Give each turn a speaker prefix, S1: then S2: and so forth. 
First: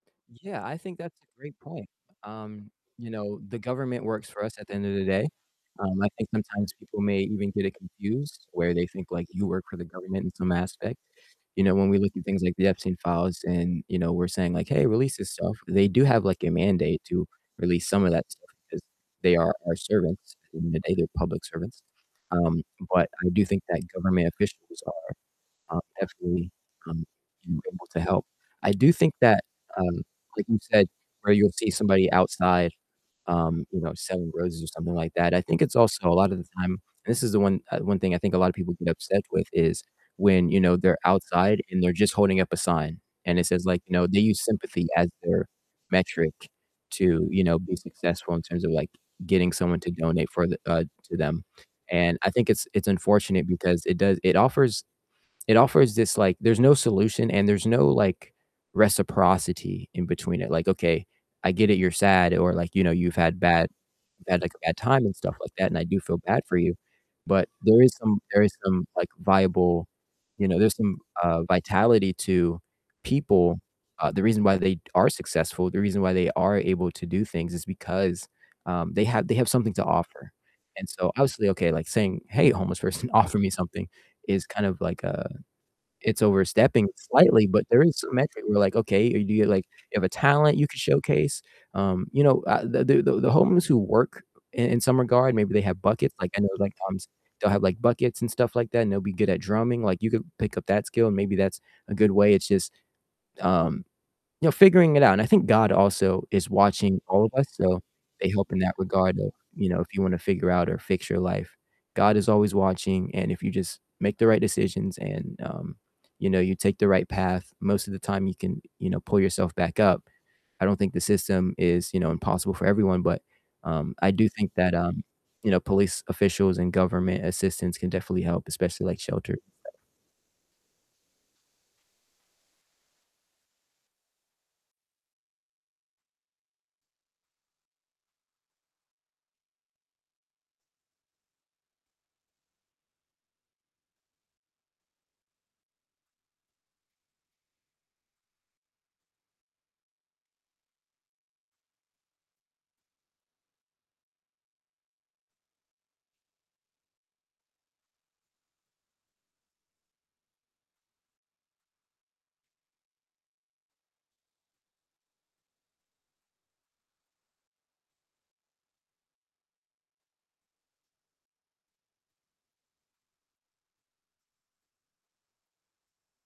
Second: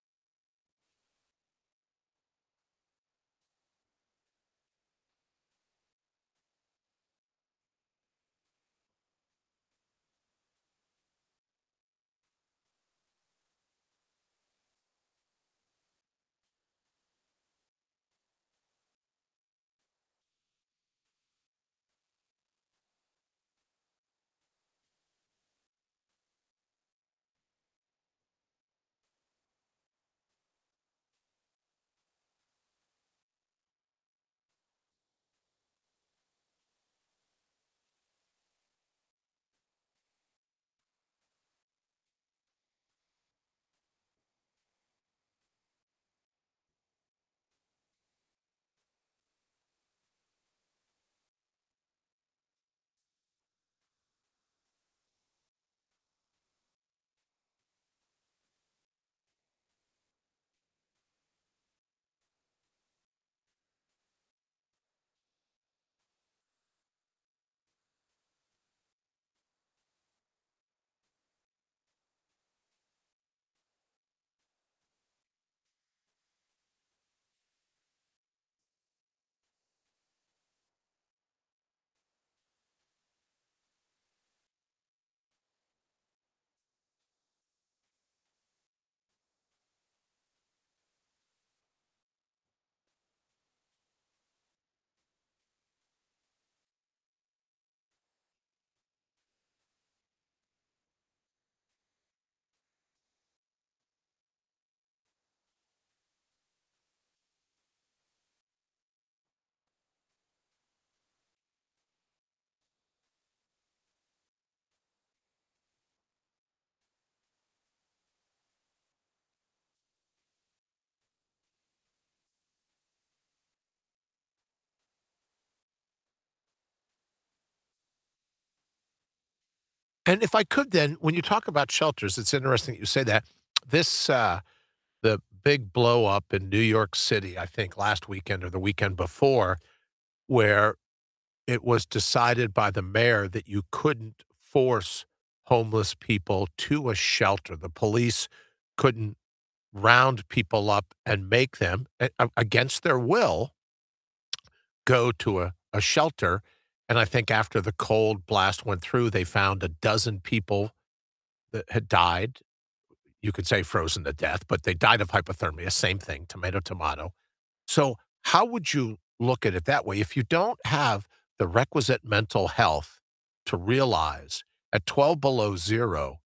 S1: Yeah, I think that's a great point, um, you know, the government works for us at the end of the day. Um, I think sometimes people may even get it confused where they think, like, you work for the government in some aspect, you know, when we look at things like the Epstein files and, you know, we're saying like, "Hey, release this stuff," they do have, like, a mandate to release some of that stuff because they are our servants, at the end of the day, they're public servants. Um, but I do think that government officials are, um, definitely, um, you know, able to help. I do think that, um, like you said, where you'll see somebody outside, um, you know, selling roses or something like that, I think it's also a lot of the time And this is the one uh, one thing I think a lot of people get upset with is when, you know, they're outside and they're just holding up a sign and it says like, you know, they use sympathy as their metric to, you know, be successful in terms of, like, getting someone to donate for the uh, to them. And I think it's it's unfortunate because it does it offers, it offers this like there's no solution and there's no, like, reciprocity in between it, like, okay, I get it, you're sad or, like, you know, you've had bad you've had, like, a bad time and stuff like that, and I do feel bad for you. But there is some, there is some, like, viable you know, there's some, uh, vitality to people. Uh, the reason why they are successful, the reason why they are able to do things is because, um, they have, they have something to offer. And so, obviously, okay, like saying, "Hey, homeless person, offer me something," is kind of like, uh, it's overstepping slightly, but there is some metric where like, okay, do you like, you have a talent you could showcase? Um, you know, uh, the the the homeless who work in in some regard, maybe they have buckets, like I know, like, sometimes they'll have, like, buckets and stuff like that and they'll be good at drumming, like you could pick up that skill and maybe that's a good way. It's just, um, you know, figuring it out and I think God also is watching all of us, so, they help in that regard of, you know, if you wanna figure out or fix your life. God is always watching and if you just make the right decisions and, um, you know, you take the right path, most of the time you can, you know, pull yourself back up. I don't think the system is, you know, impossible for everyone but, um, I do think that, um, you know, police officials and government assistance can definitely help, especially like shelter.
S2: And if I could then, when you talk about shelters, it's interesting that you say that. This, uh the big blow up in New York City, I think last weekend or the weekend before, where it was decided by the mayor that you couldn't force homeless people to a shelter, the police couldn't round people up and make them, a a against their will go to a a shelter. And I think after the cold blast went through; They found a dozen people that had died. You could say frozen to death, but they died of hypothermia, same thing, tomato, tomato. So, how would you look at it that way? If you don't have the requisite mental health to realize at 12 below zero